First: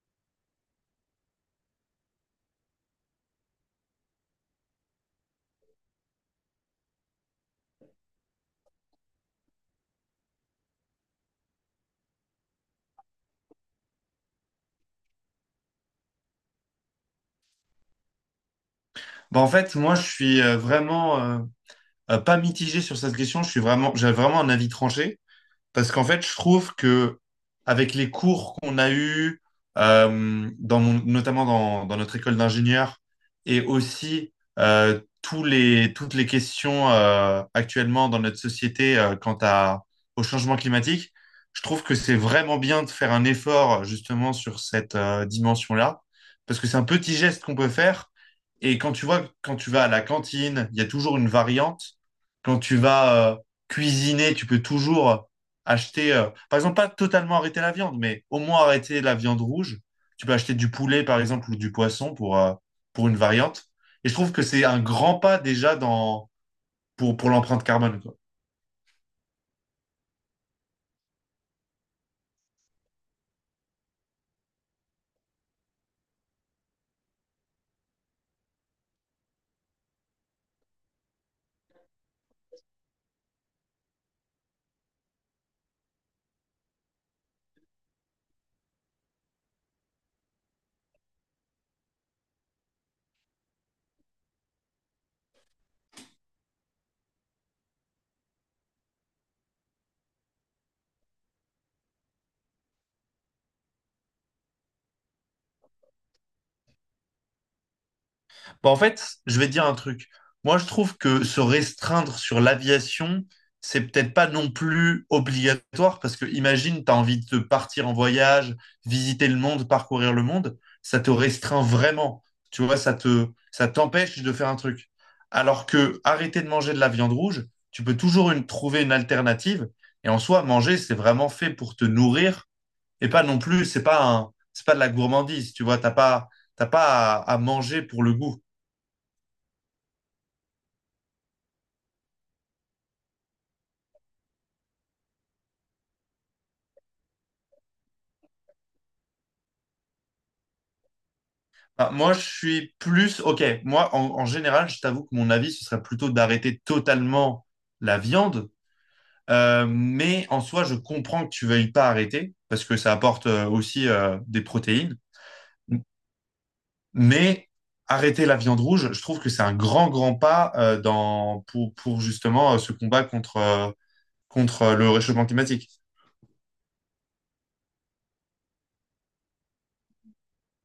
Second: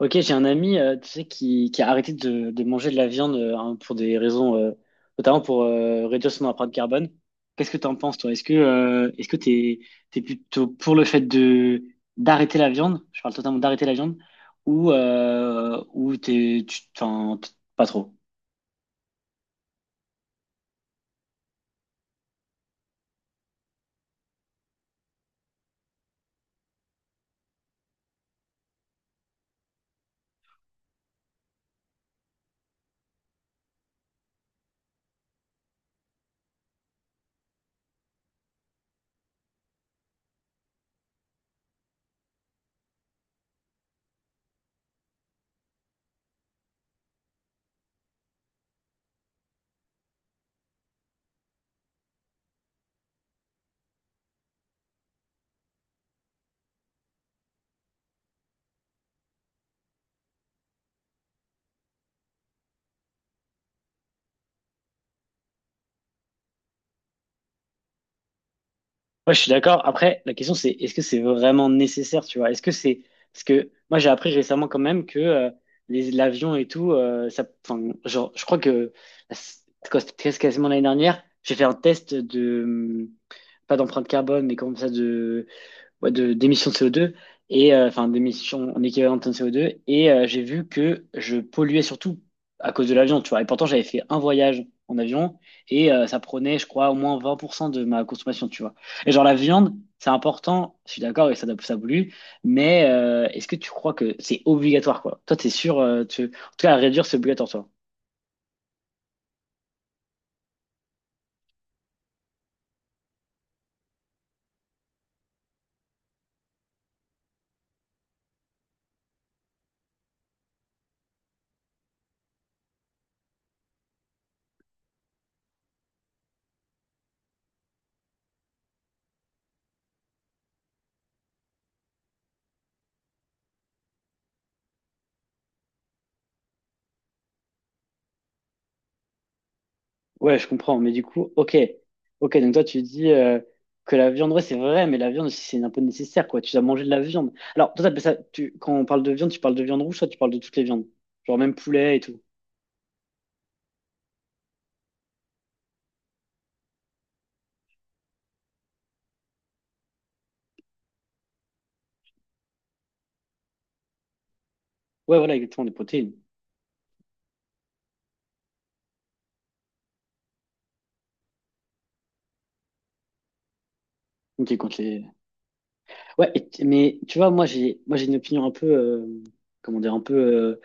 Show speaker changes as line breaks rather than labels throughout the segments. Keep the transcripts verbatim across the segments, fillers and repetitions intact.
Ok, j'ai un ami, euh, tu sais, qui, qui a arrêté de, de manger de la viande euh, hein, pour des raisons, euh, notamment pour euh, réduire son empreinte carbone. Qu'est-ce que t'en penses, toi? Est-ce que euh, est-ce que t'es t'es plutôt pour le fait de d'arrêter la viande? Je parle totalement d'arrêter la viande, ou euh, ou t'es tu t'en- pas trop?
Bah, en fait, moi, je suis euh, vraiment euh, euh, pas mitigé sur cette question. Je suis vraiment, j'ai vraiment un avis tranché. Parce qu'en fait, je trouve que avec les cours qu'on a eus, euh, dans mon- notamment dans, dans notre école d'ingénieur, et aussi euh, tous les, toutes les questions euh, actuellement dans notre société euh, quant à, au changement climatique, je trouve que c'est vraiment bien de faire un effort justement sur cette euh, dimension-là, parce que c'est un petit geste qu'on peut faire. Et quand tu vois, quand tu vas à la cantine, il y a toujours une variante. Quand tu vas euh, cuisiner, tu peux toujours acheter, euh, par exemple, pas totalement arrêter la viande, mais au moins arrêter la viande rouge. Tu peux acheter du poulet, par exemple, ou du poisson pour, euh, pour une variante. Et je trouve que c'est un grand pas déjà dans, pour, pour l'empreinte carbone, quoi.
Ouais, je suis d'accord. Après, la question c'est est-ce que c'est vraiment nécessaire, tu vois? Est-ce que c'est parce que moi j'ai appris récemment quand même que euh, les l'avion et tout, euh, ça, enfin, genre, je crois que c'est quoi, c'était quasiment l'année dernière, j'ai fait un test de hum, pas d'empreinte carbone, mais comme ça de ouais, de, d'émissions de C O deux, et, euh, enfin d'émissions en équivalent de tonnes de C O deux, et euh, j'ai vu que je polluais surtout à cause de l'avion, tu vois. Et pourtant, j'avais fait un voyage en avion, et euh, ça prenait, je crois, au moins vingt pour cent de ma consommation, tu vois. Et genre la viande, c'est important, je suis d'accord, et ça, ça pollue, mais euh, est-ce que tu crois que c'est obligatoire, quoi? Toi, t'es sûr, euh, tu... en tout cas, à réduire, c'est obligatoire, toi.
Bah, en fait, je vais te dire un truc. Moi, je trouve que se restreindre sur l'aviation, c'est peut-être pas non plus obligatoire parce que imagine, tu as envie de partir en voyage, visiter le monde, parcourir le monde, ça te restreint vraiment. Tu vois, ça te, ça t'empêche de faire un truc. Alors que arrêter de manger de la viande rouge, tu peux toujours une- trouver une alternative. Et en soi, manger, c'est vraiment fait pour te nourrir et pas non plus, c'est pas un, c'est pas de la gourmandise. Tu vois, t'as pas, t'as pas à à manger pour le goût.
Ouais, je comprends, mais du coup, ok. Ok, donc toi, tu dis euh, que la viande, ouais, c'est vrai, mais la viande aussi, c'est un peu nécessaire, quoi. Tu dois manger de la viande. Alors, toi, t'appelles ça, tu, quand on parle de viande, tu parles de viande rouge, toi, tu parles de toutes les viandes. Genre même
Ah,
poulet et
moi,
tout.
je suis plus... Ok, moi, en, en général, je t'avoue que mon avis, ce serait plutôt d'arrêter totalement la viande. Euh, mais en soi, je comprends que tu veuilles pas arrêter, parce que ça apporte euh, aussi euh, des protéines.
Ouais, voilà, exactement, des protéines.
Mais arrêter la viande rouge, je trouve que c'est un grand, grand pas euh, dans, pour, pour justement euh, ce combat contre, euh,
Ok,
contre euh,
contre
le
les...
réchauffement climatique.
Ouais, et- mais tu vois, moi, j'ai moi, j'ai une opinion un peu, euh, comment dire, un peu euh,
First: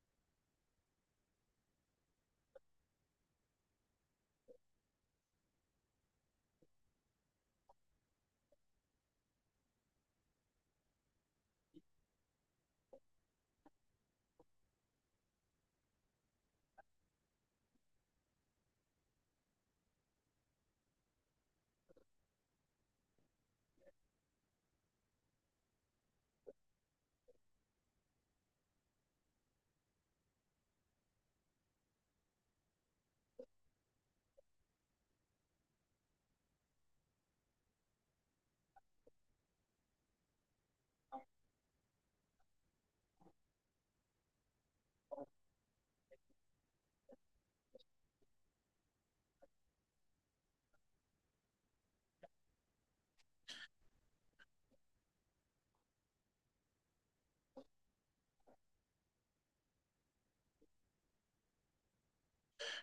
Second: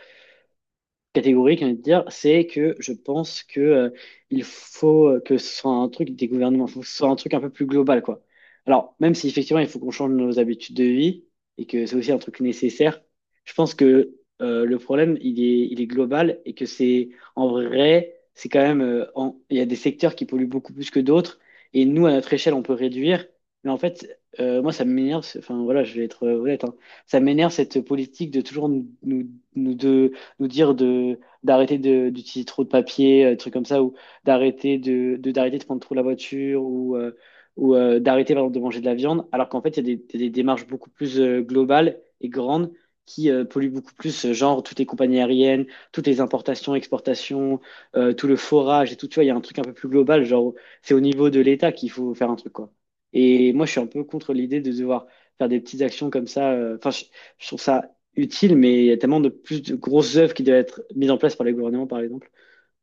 catégorique, j'ai envie de dire, c'est que je pense que euh, il faut euh, que ce soit un truc des gouvernements, faut que ce soit un truc un peu plus global, quoi. Alors, même si effectivement il faut qu'on change nos habitudes de vie et que c'est aussi un truc nécessaire, je pense que euh, le problème il est, il est global et que c'est en vrai, c'est quand même, euh, en- il y a des secteurs qui polluent beaucoup plus que d'autres et nous à notre échelle on peut réduire, mais en fait euh, moi ça m'énerve, c'est- enfin voilà, je vais être euh, honnête, hein. Ça m'énerve cette politique de toujours nous, nous, nous de nous dire de d'arrêter de- d'utiliser trop de papier, euh, trucs comme ça, ou d'arrêter de, de d'arrêter de prendre trop la voiture, ou euh, ou euh, d'arrêter par exemple de manger de la viande, alors qu'en fait il y a des, des des démarches beaucoup plus euh, globales et grandes qui euh, polluent beaucoup plus, euh, genre toutes les compagnies aériennes, toutes les importations, exportations, euh, tout le forage et tout, tu vois, il y a un truc un peu plus global, genre c'est au niveau de l'État qu'il faut faire un truc quoi. Et moi je suis un peu contre l'idée de devoir faire des petites actions comme ça. euh, Enfin, je, je trouve ça utile, mais il y a tellement de plus de grosses œuvres qui doivent être mises en place par les gouvernements, par exemple.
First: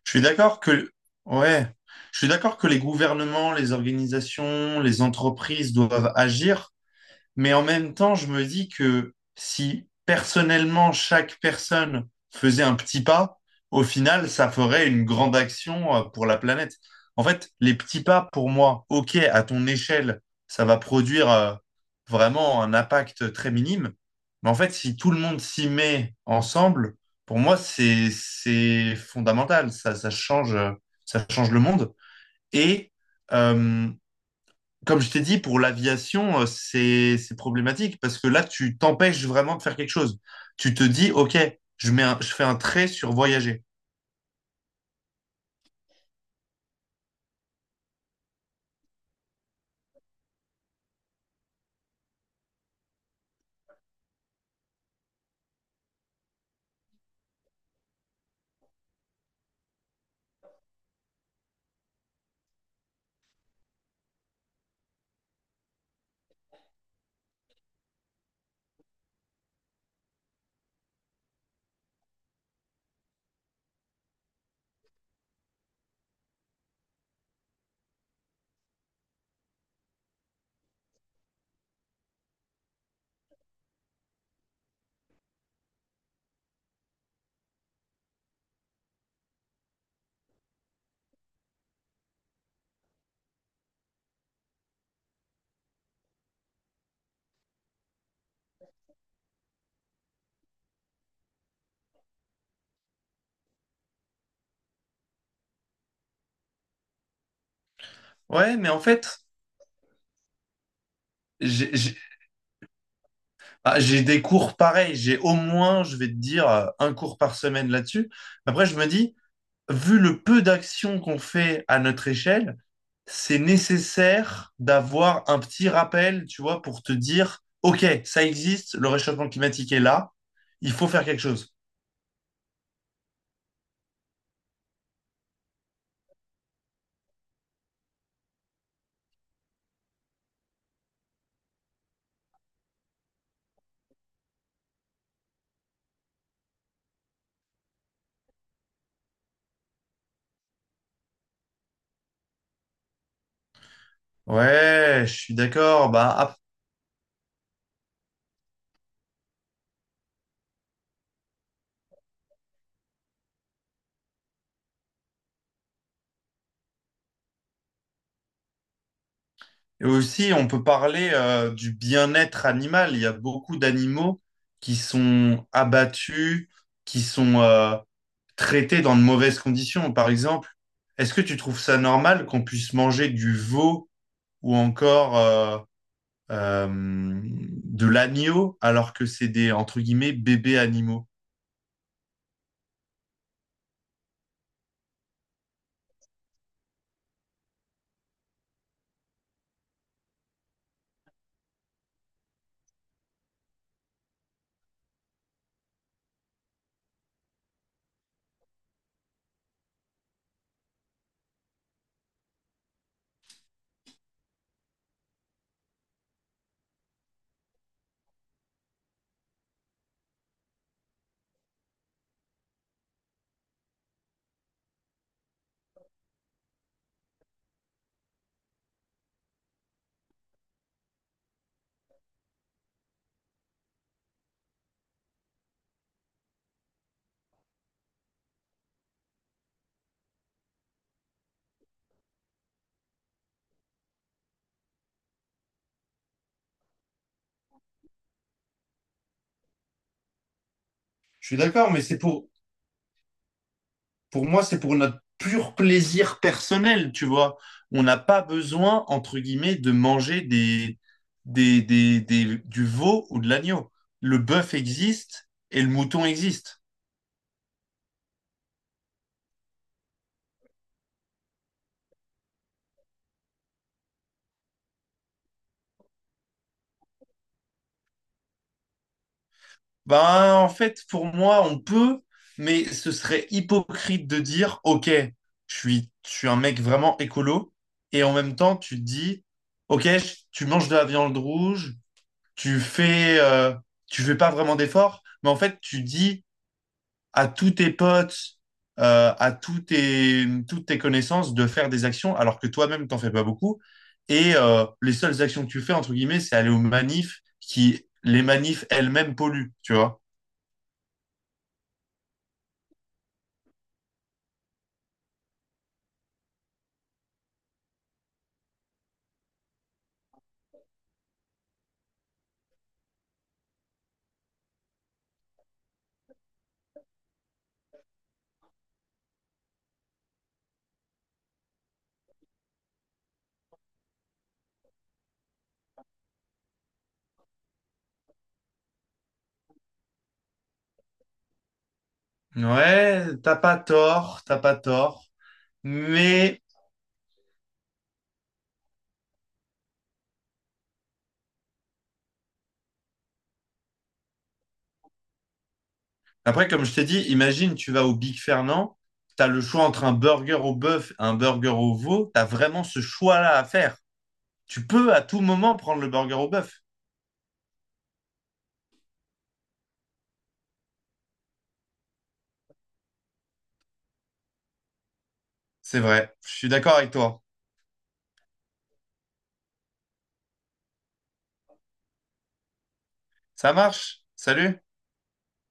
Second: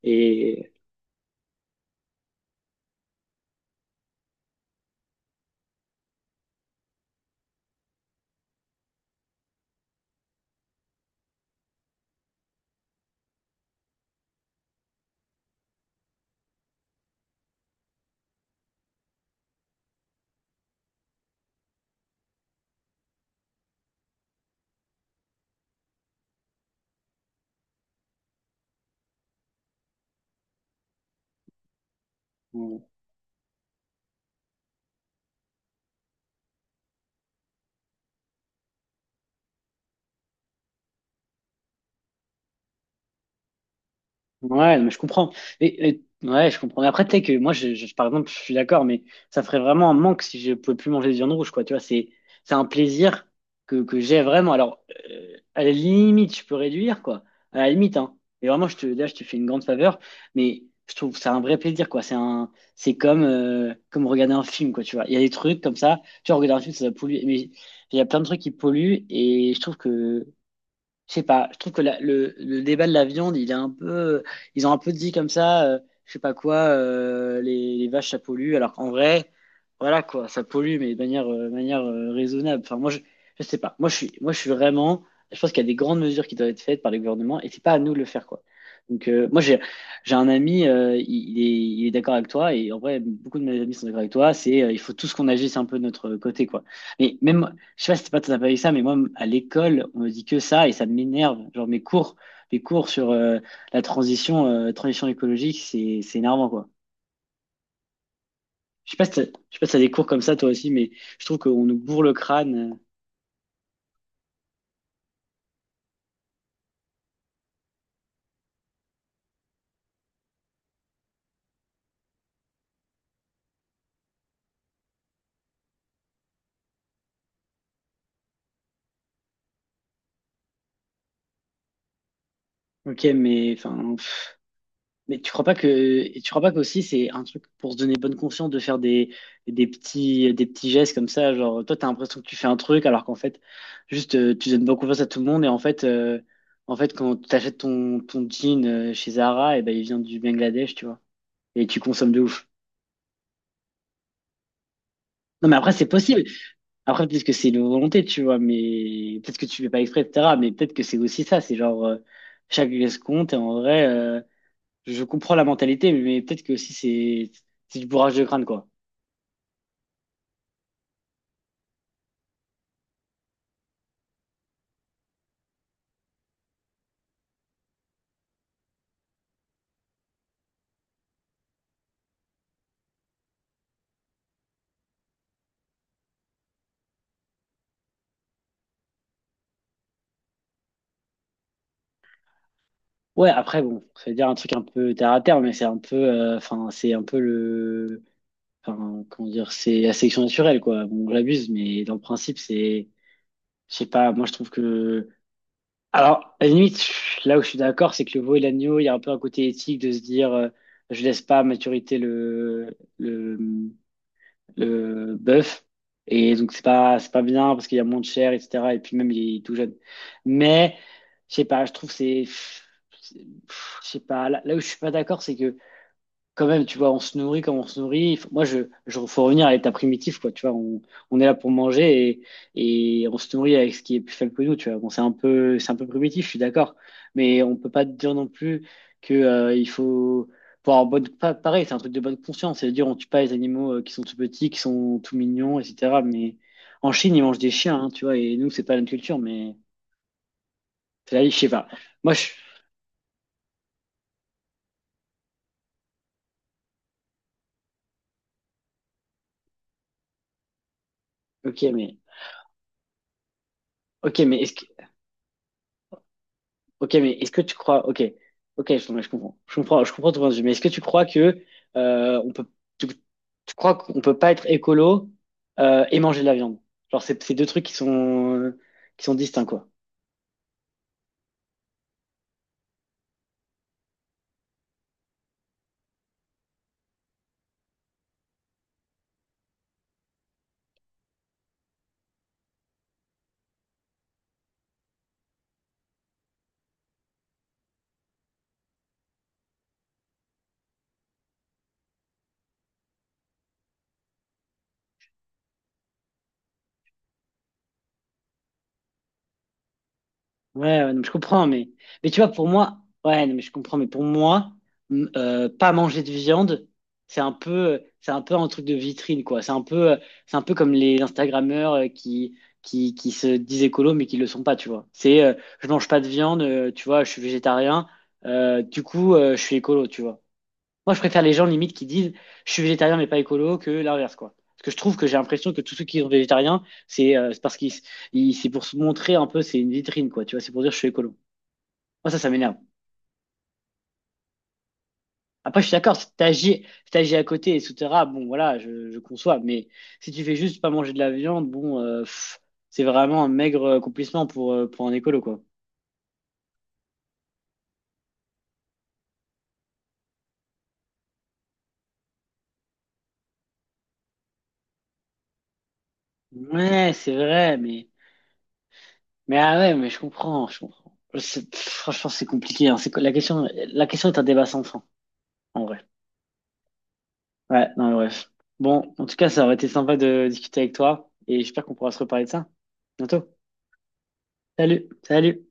Je suis d'accord
Et
que, ouais, je suis d'accord que les gouvernements, les organisations, les entreprises doivent agir, mais en même temps, je me dis que si personnellement chaque personne faisait un petit pas, au final, ça ferait une grande action euh, pour la planète. En fait, les petits pas, pour moi, ok, à ton échelle, ça va produire euh, vraiment un impact très minime. Mais en fait, si tout le monde s'y met ensemble, pour moi, c'est, c'est fondamental. Ça, ça change, euh, ça change le monde.
on,
Et euh, comme je t'ai dit, pour l'aviation, euh, c'est c'est problématique parce que là, tu t'empêches vraiment de faire quelque chose. Tu te dis, OK, je mets un- je fais un trait sur voyager.
Ouais, non, mais je comprends. Et, et- ouais, je comprends. Mais après, tu sais que moi, je, je- par exemple, je suis d'accord, mais ça ferait vraiment un manque si je pouvais plus manger de viande rouge, quoi. Tu vois, c'est, c'est un plaisir que, que j'ai vraiment. Alors, euh, à la limite, je peux réduire, quoi. À la limite, hein. Et vraiment, je te, là, je te fais une grande faveur, mais je trouve que c'est un vrai plaisir, quoi. C'est un, c'est comme, euh, comme regarder un film, quoi. Tu vois, il y a des trucs comme ça. Tu vois, regarder un film, ça va polluer. Mais il y a plein de trucs qui polluent, et je trouve que je sais pas, je trouve que la- le, le débat de la viande, il est un peu. Ils ont un peu dit comme ça, euh, je sais pas quoi, euh, les, les vaches, ça pollue. Alors qu'en vrai, voilà quoi, ça pollue, mais de manière, euh, de manière euh, raisonnable. Enfin, moi, je, je sais pas. Moi, je suis, moi, je suis vraiment. Je pense qu'il y a des grandes mesures qui doivent être faites par les gouvernements et c'est pas à nous de le faire quoi. Donc, euh, moi, j'ai, j'ai un ami, euh, il, il est, il est d'accord avec toi et en vrai, beaucoup de mes amis sont d'accord avec toi. C'est, euh, il faut tous qu'on agisse un peu de notre côté quoi. Mais même, je sais pas si c'est pas tout à fait ça, mais moi, à l'école, on me dit que ça et ça m'énerve. Genre mes cours, mes cours sur euh, la transition, euh, transition écologique, c'est c'est énervant quoi.
Ouais, mais en
Je sais pas si
fait,
t'as, je sais pas si t'as des cours comme ça toi aussi, mais je trouve qu'on
j'ai
nous
j'ai-
bourre le crâne.
ah, j'ai des cours pareils. J'ai au moins, je vais te dire, euh, un cours par semaine là-dessus. Après, je me dis, vu le peu d'actions qu'on fait à notre échelle, c'est nécessaire d'avoir un petit rappel, tu vois, pour te dire, OK, ça existe, le réchauffement climatique est là, il faut faire quelque chose.
euh, Ok, mais enfin. Mais tu crois pas que et tu crois pas qu'aussi c'est un truc pour se donner bonne conscience de faire des, des petits des petits gestes comme ça, genre toi t'as l'impression que tu fais un truc alors qu'en fait juste euh, tu donnes bonne confiance à tout le monde et en fait euh, en fait quand tu achètes ton ton jean euh, chez Zara et ben il vient du Bangladesh, tu vois. Et tu consommes de ouf.
Ouais, je suis
Non mais après c'est
d'accord. Bah,
possible.
ap-
Après peut-être que c'est une volonté, tu vois, mais peut-être que tu fais pas exprès, et cetera. Mais peut-être que c'est aussi ça, c'est genre euh, chaque geste compte et en vrai euh, Je comprends la mentalité, mais peut-être que aussi c'est c'est du bourrage de crâne, quoi.
et aussi, on peut parler euh, du bien-être animal. Il y a beaucoup d'animaux qui sont abattus, qui sont euh, traités dans de mauvaises conditions. Par exemple, est-ce que tu trouves ça normal qu'on puisse manger du veau ou encore euh, euh, de l'agneau alors que c'est des, entre guillemets, bébés animaux?
Ouais, après, bon, ça veut dire un truc un peu terre à terre, mais c'est un peu, euh, enfin, c'est un peu le, enfin, comment dire, c'est la sélection naturelle, quoi. Bon, j'abuse, mais dans le principe, c'est, je sais pas, moi je trouve que, alors, à la limite, je- là où je suis d'accord, c'est que le veau et l'agneau, il y a un peu un côté éthique de se dire, euh, je laisse pas à maturité le, le, le bœuf. Et donc, c'est pas, c'est pas bien parce qu'il y a moins de chair, et cetera. Et puis même, il est tout jeune. Mais, je sais pas, je trouve que c'est. c'est- Je sais pas, là, là où je suis pas d'accord, c'est que quand même, tu vois, on se nourrit comme on se nourrit. Faut- Moi, je, je, faut revenir à l'état primitif, quoi. Tu vois, on, on est là pour manger et, et on se nourrit avec ce qui est plus faible que nous, tu vois. Bon, c'est un peu, c'est un peu primitif, je suis d'accord. Mais on peut pas dire non plus que, euh, il faut, pour avoir bonne, pa- pareil, c'est un truc de bonne conscience. C'est-à-dire, on tue pas les animaux euh, qui sont tout petits, qui sont tout mignons, et cetera. Mais en Chine, ils mangent des chiens, hein, tu vois. Et nous, c'est pas notre culture, mais c'est
Je
la, je
suis
sais pas.
d'accord, mais c'est
Moi, je,
pour, Pour moi, c'est pour notre pur plaisir personnel, tu vois. On n'a pas besoin, entre guillemets, de manger des, des,
ok, mais,
des, des- du veau ou de l'agneau. Le
ok, mais
bœuf
est-ce
existe et le mouton existe.
Ok, mais est-ce que tu crois, ok, ok, je, non, je comprends, je comprends, je comprends ton point de vue, mais est-ce que tu crois que euh, on peut, tu, tu crois qu'on peut pas être écolo euh, et manger de la viande? Genre, c'est c'est deux trucs qui sont qui sont distincts, quoi.
Ben, en fait, pour moi, on peut, mais ce serait hypocrite de dire, OK, je suis, je suis un mec vraiment écolo, et en même temps, tu te dis, OK, je- tu manges de la viande rouge, tu fais, euh, tu fais pas vraiment d'efforts, mais en fait, tu dis à tous tes potes, euh, à tous tes, toutes tes connaissances de faire des actions alors que toi-même, t'en fais pas beaucoup. Et euh, les seules actions que tu fais, entre guillemets, c'est aller aux manifs qui, les manifs elles-mêmes polluent, tu vois.
Ouais, ouais, non, mais je comprends, mais, mais tu vois, pour moi, ouais, non, mais je comprends, mais pour moi, m- euh, pas manger de viande, c'est un peu, c'est un peu un truc de vitrine, quoi. C'est un peu, euh, c'est un peu comme les Instagrammeurs euh, qui, qui, qui se disent écolo, mais qui le sont pas, tu vois. C'est, euh, je mange pas de viande, euh, tu vois, je suis végétarien, euh, du coup, euh, je suis écolo, tu vois. Moi, je préfère les gens limite qui disent je suis végétarien mais pas écolo que l'inverse, quoi. Parce que je trouve que j'ai l'impression que tous ceux qui sont végétariens, c'est euh, c'est parce qu'ils ils- c'est pour se montrer un peu, c'est une vitrine, quoi. Tu vois, c'est pour dire je suis écolo. Moi, ça, ça m'énerve.
Ouais, t'as pas tort, t'as pas tort.
Après, je suis d'accord, si
Mais
t'agis, si t'agis à côté, et etc., bon, voilà, je, je conçois. Mais si tu fais juste pas manger de la viande, bon, euh, pff, c'est vraiment un maigre accomplissement pour, euh, pour un écolo, quoi.
après, comme je t'ai dit, imagine, tu vas au Big Fernand, t'as le choix entre un burger au bœuf et un burger au veau, t'as vraiment ce choix-là à faire. Tu peux à tout moment prendre le burger au bœuf.
Ouais, c'est vrai, mais, mais ah ouais, mais je comprends, je comprends. C'est- pff, franchement, c'est compliqué, hein. C'est, que la question, la question est un débat sans fin, en
C'est
vrai.
vrai, je suis d'accord avec toi.
Ouais, non, mais bref. Bon, en tout cas, ça aurait été sympa de discuter avec toi et j'espère qu'on pourra se reparler de ça. Bientôt.
Ça marche. Salut.
Salut, salut.